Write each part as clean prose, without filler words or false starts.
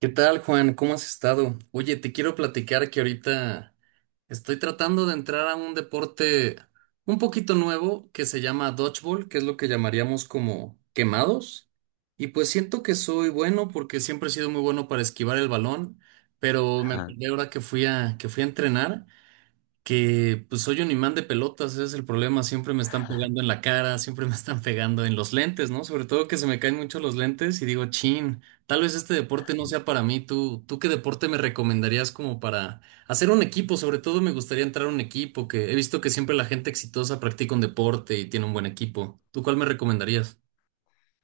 ¿Qué tal, Juan? ¿Cómo has estado? Oye, te quiero platicar que ahorita estoy tratando de entrar a un deporte un poquito nuevo que se llama dodgeball, que es lo que llamaríamos como quemados. Y pues siento que soy bueno porque siempre he sido muy bueno para esquivar el balón, pero me Ajá. acordé ahora que fui a entrenar que pues soy un imán de pelotas, ese es el problema, siempre me están pegando en la cara, siempre me están pegando en los lentes, ¿no? Sobre todo que se me caen mucho los lentes y digo, chin, tal vez este deporte no sea para mí. ¿Tú qué deporte me recomendarías como para hacer un equipo? Sobre todo me gustaría entrar a un equipo, que he visto que siempre la gente exitosa practica un deporte y tiene un buen equipo. ¿Tú cuál me recomendarías?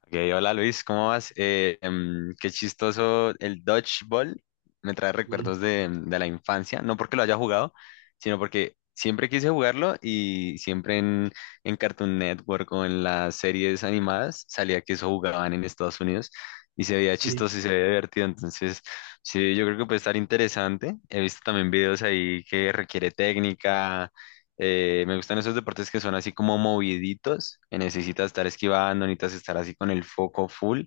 Ok, hola Luis, ¿cómo vas? Qué chistoso el dodgeball. Me trae recuerdos Sí, de la infancia, no porque lo haya jugado, sino porque siempre quise jugarlo y siempre en Cartoon Network o en las series animadas salía que eso jugaban en Estados Unidos y se veía sí. chistoso y se veía divertido. Entonces, sí, yo creo que puede estar interesante. He visto también videos ahí que requiere técnica. Me gustan esos deportes que son así como moviditos, que necesitas estar esquivando, necesitas estar así con el foco full.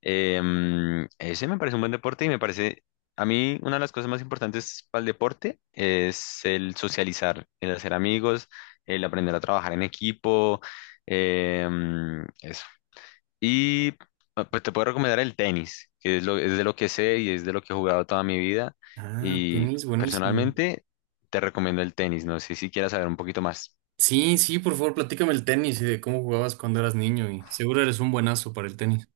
Ese me parece un buen deporte y me parece, a mí una de las cosas más importantes para el deporte es el socializar, el hacer amigos, el aprender a trabajar en equipo, eso. Y pues te puedo recomendar el tenis, que es es de lo que sé y es de lo que he jugado toda mi vida. Ah, Y tenis, buenísimo. personalmente te recomiendo el tenis, no sé si quieras saber un poquito más. Sí, sí, por favor, platícame el tenis y de cómo jugabas cuando eras niño y seguro eres un buenazo para el tenis.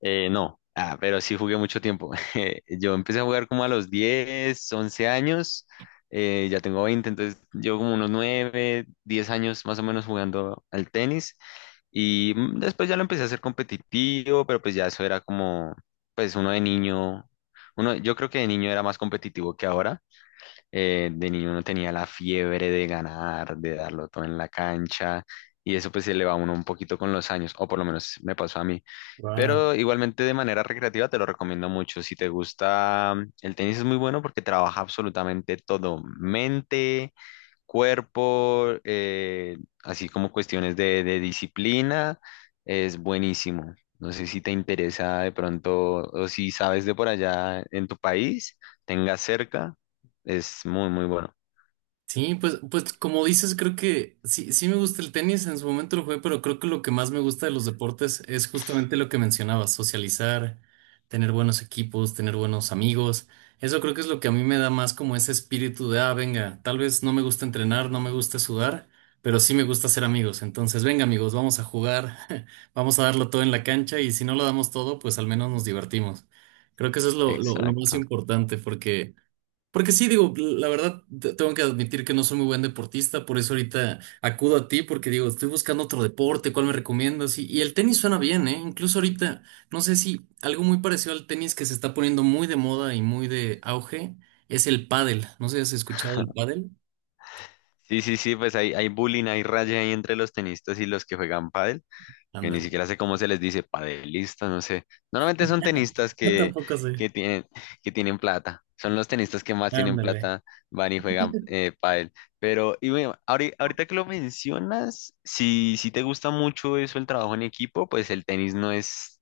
No, pero sí jugué mucho tiempo. Yo empecé a jugar como a los 10, 11 años, ya tengo 20, entonces yo como unos 9, 10 años más o menos jugando al tenis y después ya lo empecé a hacer competitivo, pero pues ya eso era como, pues uno de niño, uno, yo creo que de niño era más competitivo que ahora. De niño uno tenía la fiebre de ganar, de darlo todo en la cancha, y eso pues se le va a uno un poquito con los años, o por lo menos me pasó a mí. Guau. Pero igualmente de manera recreativa te lo recomiendo mucho. Si te gusta, el tenis es muy bueno porque trabaja absolutamente todo, mente, cuerpo, así como cuestiones de disciplina, es buenísimo. No sé si te interesa de pronto o si sabes de por allá en tu país, tengas cerca, es muy, muy bueno. Sí, pues, pues como dices, creo que sí, sí me gusta el tenis, en su momento lo jugué, pero creo que lo que más me gusta de los deportes es justamente lo que mencionabas: socializar, tener buenos equipos, tener buenos amigos. Eso creo que es lo que a mí me da más como ese espíritu de, ah, venga, tal vez no me gusta entrenar, no me gusta sudar, pero sí me gusta ser amigos. Entonces, venga amigos, vamos a jugar, vamos a darlo todo en la cancha y si no lo damos todo, pues al menos nos divertimos. Creo que eso es lo más Exacto. importante porque... Porque sí, digo, la verdad, te- tengo que admitir que no soy muy buen deportista, por eso ahorita acudo a ti, porque digo, estoy buscando otro deporte, ¿cuál me recomiendas? Y el tenis suena bien, ¿eh? Incluso ahorita, no sé, si algo muy parecido al tenis que se está poniendo muy de moda y muy de auge es el pádel. No sé si has escuchado del pádel. Sí, sí, sí, pues hay bullying, hay raya ahí entre los tenistas y los que juegan pádel. Que ni Ándale. siquiera sé cómo se les dice, padelistas, no sé. Normalmente son tenistas Yo que, tampoco sé. que tienen, que tienen plata. Son los tenistas que más tienen Ándale. plata, van y juegan pádel. Pero y bueno, ahorita que lo mencionas, si te gusta mucho eso, el trabajo en equipo, pues el tenis no es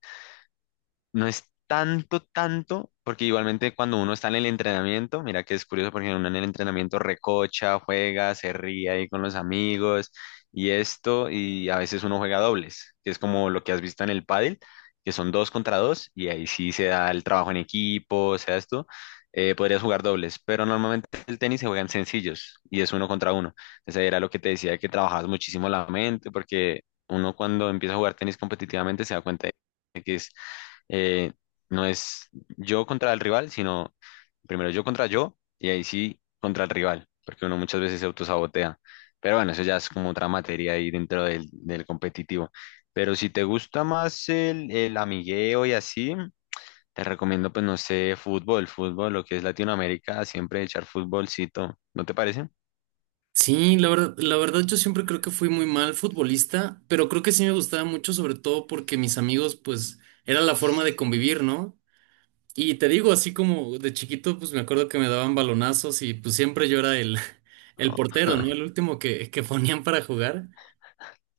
no es tanto, tanto, porque igualmente cuando uno está en el entrenamiento, mira que es curioso porque uno en el entrenamiento recocha, juega, se ríe ahí con los amigos y esto, y a veces uno juega dobles, que es como lo que has visto en el pádel, que son dos contra dos, y ahí sí se da el trabajo en equipo, o sea esto, podrías jugar dobles, pero normalmente el tenis se juegan sencillos y es uno contra uno. Ese era lo que te decía, que trabajas muchísimo la mente, porque uno cuando empieza a jugar tenis competitivamente se da cuenta de que es eh, no es yo contra el rival, sino primero yo contra yo y ahí sí contra el rival, porque uno muchas veces se autosabotea. Pero bueno, eso ya es como otra materia ahí dentro del competitivo. Pero si te gusta más el amigueo y así, te recomiendo, pues no sé, fútbol, fútbol, lo que es Latinoamérica, siempre echar futbolcito, ¿no te parece? Sí, la verdad yo siempre creo que fui muy mal futbolista, pero creo que sí me gustaba mucho, sobre todo porque mis amigos, pues, era la forma de convivir, ¿no? Y te digo, así como de chiquito, pues me acuerdo que me daban balonazos y pues siempre yo era el, el No. portero, ¿no? El último que ponían para jugar.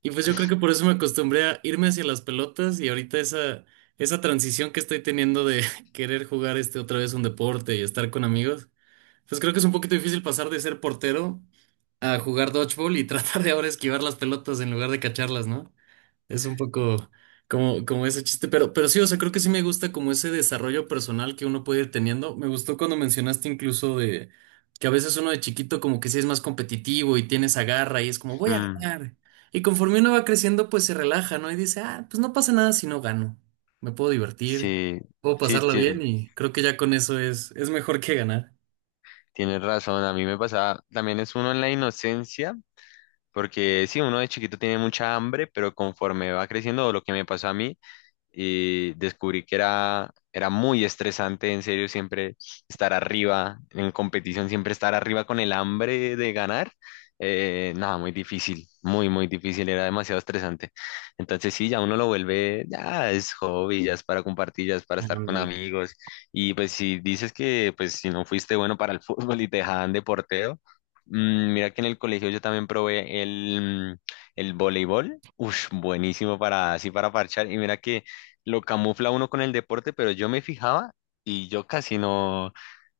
Y pues yo creo que por eso me acostumbré a irme hacia las pelotas y ahorita esa transición que estoy teniendo de querer jugar este otra vez un deporte y estar con amigos, pues creo que es un poquito difícil pasar de ser portero a jugar dodgeball y tratar de ahora esquivar las pelotas en lugar de cacharlas, ¿no? Es un poco como ese chiste, pero sí, o sea, creo que sí me gusta como ese desarrollo personal que uno puede ir teniendo. Me gustó cuando mencionaste incluso de que a veces uno de chiquito como que sí es más competitivo y tiene esa garra y es como voy a Mm, ganar. Y conforme uno va creciendo, pues se relaja, ¿no? Y dice, ah, pues no pasa nada si no gano. Me puedo divertir, Sí, puedo sí, pasarla bien sí, y creo que ya con eso es mejor que ganar. tienes razón. A mí me pasaba, también es uno en la inocencia. Porque sí, uno de chiquito tiene mucha hambre, pero conforme va creciendo, o lo que me pasó a mí, y descubrí que era, era muy estresante, en serio, siempre estar arriba en competición, siempre estar arriba con el hambre de ganar. Nada, Muy difícil, muy, muy difícil, era demasiado estresante. Entonces sí, ya uno lo vuelve, ya es hobby, ya es para compartir, ya es para estar con Ándale. amigos. Y pues si dices que pues si no fuiste bueno para el fútbol y te dejaban de portero, mira que en el colegio yo también probé el voleibol. Ush, buenísimo para así para parchar. Y mira que lo camufla uno con el deporte, pero yo me fijaba y yo casi no,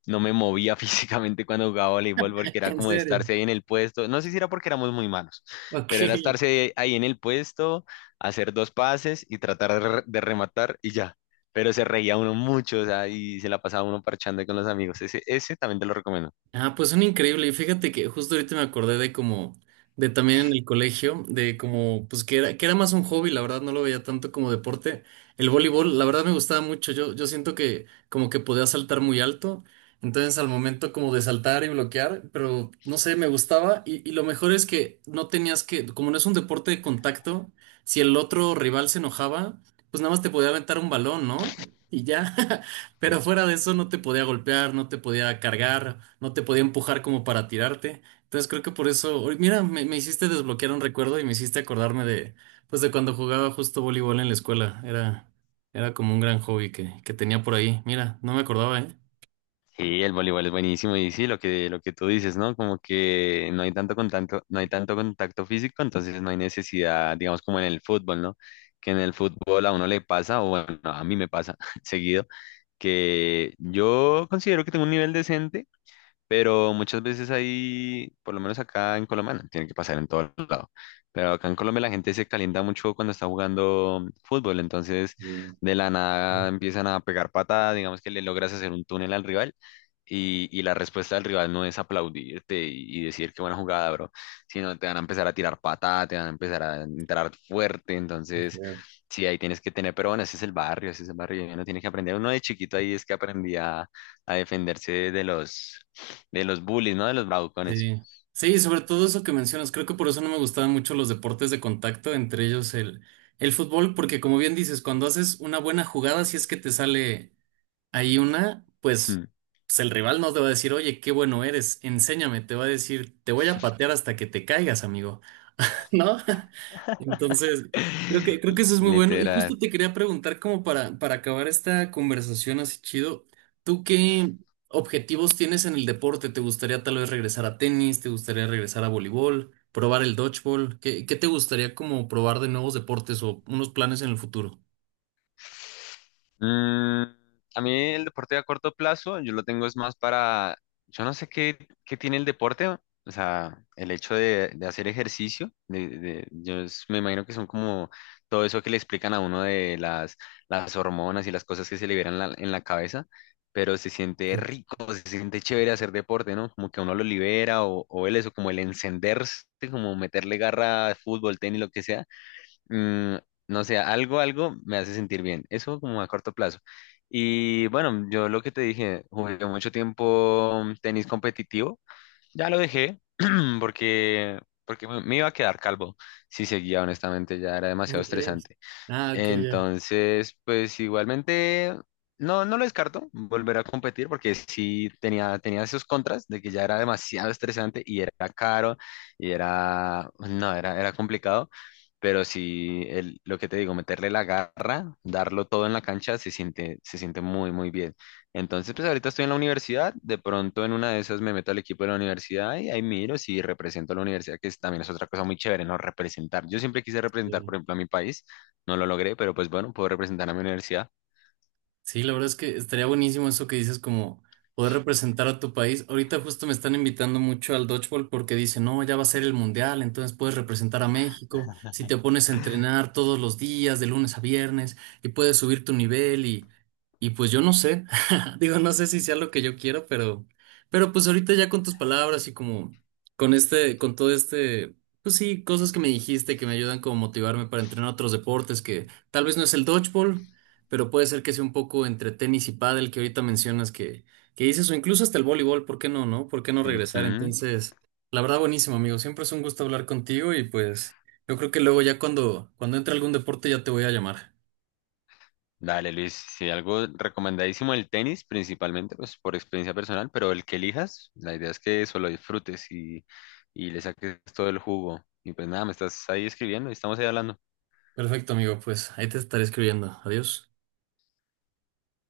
no me movía físicamente cuando jugaba voleibol porque era En como serio. estarse ahí en el puesto. No sé si era porque éramos muy malos, Ok. pero era estarse ahí en el puesto, hacer dos pases y tratar de rematar y ya. Pero se reía uno mucho, o sea, y se la pasaba uno parchando ahí con los amigos. Ese también te lo recomiendo. Ah, pues son increíble. Y fíjate que justo ahorita me acordé de como, de también en el colegio, de como, pues que era más un hobby, la verdad, no lo veía tanto como deporte. El voleibol, la verdad me gustaba mucho. Yo siento que como que podía saltar muy alto. Entonces al momento como de saltar y bloquear, pero no sé, me gustaba. Y lo mejor es que no tenías que, como no es un deporte de contacto, si el otro rival se enojaba, pues nada más te podía aventar un balón, ¿no? Y ya. Pero fuera de eso no te podía golpear, no te podía cargar, no te podía empujar como para tirarte. Entonces creo que por eso, oy, mira, me hiciste desbloquear un recuerdo y me hiciste acordarme de, pues de cuando jugaba justo voleibol en la escuela. Era, era como un gran hobby que tenía por ahí. Mira, no me acordaba, ¿eh? Sí, el voleibol es buenísimo y sí, lo que tú dices, ¿no? Como que no hay tanto contacto, no hay tanto contacto físico, entonces no hay necesidad, digamos, como en el fútbol, ¿no? Que en el fútbol a uno le pasa, o bueno, a mí me pasa seguido, que yo considero que tengo un nivel decente, pero muchas veces ahí, por lo menos acá en Colombia, no, tiene que pasar en todo lado. Pero acá en Colombia la gente se calienta mucho cuando está jugando fútbol, entonces Sí, de la nada sí, empiezan a pegar patada, digamos que le logras hacer un túnel al rival y la respuesta del rival no es aplaudirte y decir qué buena jugada, bro, sino te van a empezar a tirar patada, te van a empezar a entrar fuerte, qué entonces... feo. Sí, ahí tienes que tener, pero bueno, ese es el barrio, ese es el barrio, y uno tiene que aprender. Uno de chiquito ahí es que aprendía a defenderse de los bullies, ¿no? De los bravucones. Sí. Sí, sobre todo eso que mencionas, creo que por eso no me gustaban mucho los deportes de contacto, entre ellos el fútbol, porque como bien dices, cuando haces una buena jugada, si es que te sale. Hay una, pues, pues el rival no te va a decir, oye, qué bueno eres, enséñame, te va a decir, te voy a patear hasta que te caigas, amigo, ¿no? Entonces, creo que eso es muy bueno. Y Literal. justo te quería preguntar, como para acabar esta conversación así chido, ¿tú qué objetivos tienes en el deporte? ¿Te gustaría tal vez regresar a tenis? ¿Te gustaría regresar a voleibol? ¿Probar el dodgeball? ¿Qué te gustaría como probar de nuevos deportes o unos planes en el futuro? Mm, a mí el deporte a corto plazo, yo lo tengo es más para, yo no sé qué, qué tiene el deporte, o sea, el hecho de hacer ejercicio, me imagino que son como todo eso que le explican a uno de las hormonas y las cosas que se liberan en en la cabeza, pero se siente Sí. rico, se siente chévere hacer deporte, ¿no? Como que uno lo libera o el eso, como el encenderse, como meterle garra a fútbol, tenis, lo que sea. mm, no sé, algo, algo me hace sentir bien. Eso como a corto plazo. Y bueno, yo lo que te dije, jugué mucho tiempo tenis competitivo. Ya lo dejé porque, porque me iba a quedar calvo si seguía, honestamente, ya era demasiado ¿Cómo crees? estresante. Ah, ok, Entonces, pues igualmente, no lo descarto volver a competir porque sí tenía esos contras de que ya era demasiado estresante y era caro y era, no, era, era complicado, pero sí, lo que te digo, meterle la garra, darlo todo en la cancha, se siente muy, muy bien. Entonces, pues ahorita estoy en la universidad, de pronto en una de esas me meto al equipo de la universidad y ahí miro si represento a la universidad, que también es otra cosa muy chévere, ¿no? Representar. Yo siempre quise representar, ya. por ejemplo, a mi país. No lo logré, pero pues bueno, puedo representar a mi universidad. Sí, la verdad es que estaría buenísimo eso que dices, como poder representar a tu país. Ahorita justo me están invitando mucho al dodgeball porque dicen, no, ya va a ser el mundial, entonces puedes representar a México si te pones a entrenar todos los días, de lunes a viernes, y puedes subir tu nivel y pues yo no sé, digo, no sé si sea lo que yo quiero, pero pues ahorita ya con tus palabras y como con este, con todo este, pues sí, cosas que me dijiste que me ayudan como motivarme para entrenar otros deportes que tal vez no es el dodgeball pero puede ser que sea un poco entre tenis y pádel que ahorita mencionas que dices, o incluso hasta el voleibol, ¿por qué no, no? ¿Por qué no regresar? Ujú. Entonces, la verdad, buenísimo, amigo. Siempre es un gusto hablar contigo y pues yo creo que luego ya cuando entre algún deporte ya te voy a llamar. Dale, Luis, si algo recomendadísimo el tenis, principalmente pues por experiencia personal, pero el que elijas, la idea es que eso lo disfrutes y le saques todo el jugo. Y pues nada, me estás ahí escribiendo y estamos ahí hablando. Perfecto, amigo, pues ahí te estaré escribiendo. Adiós.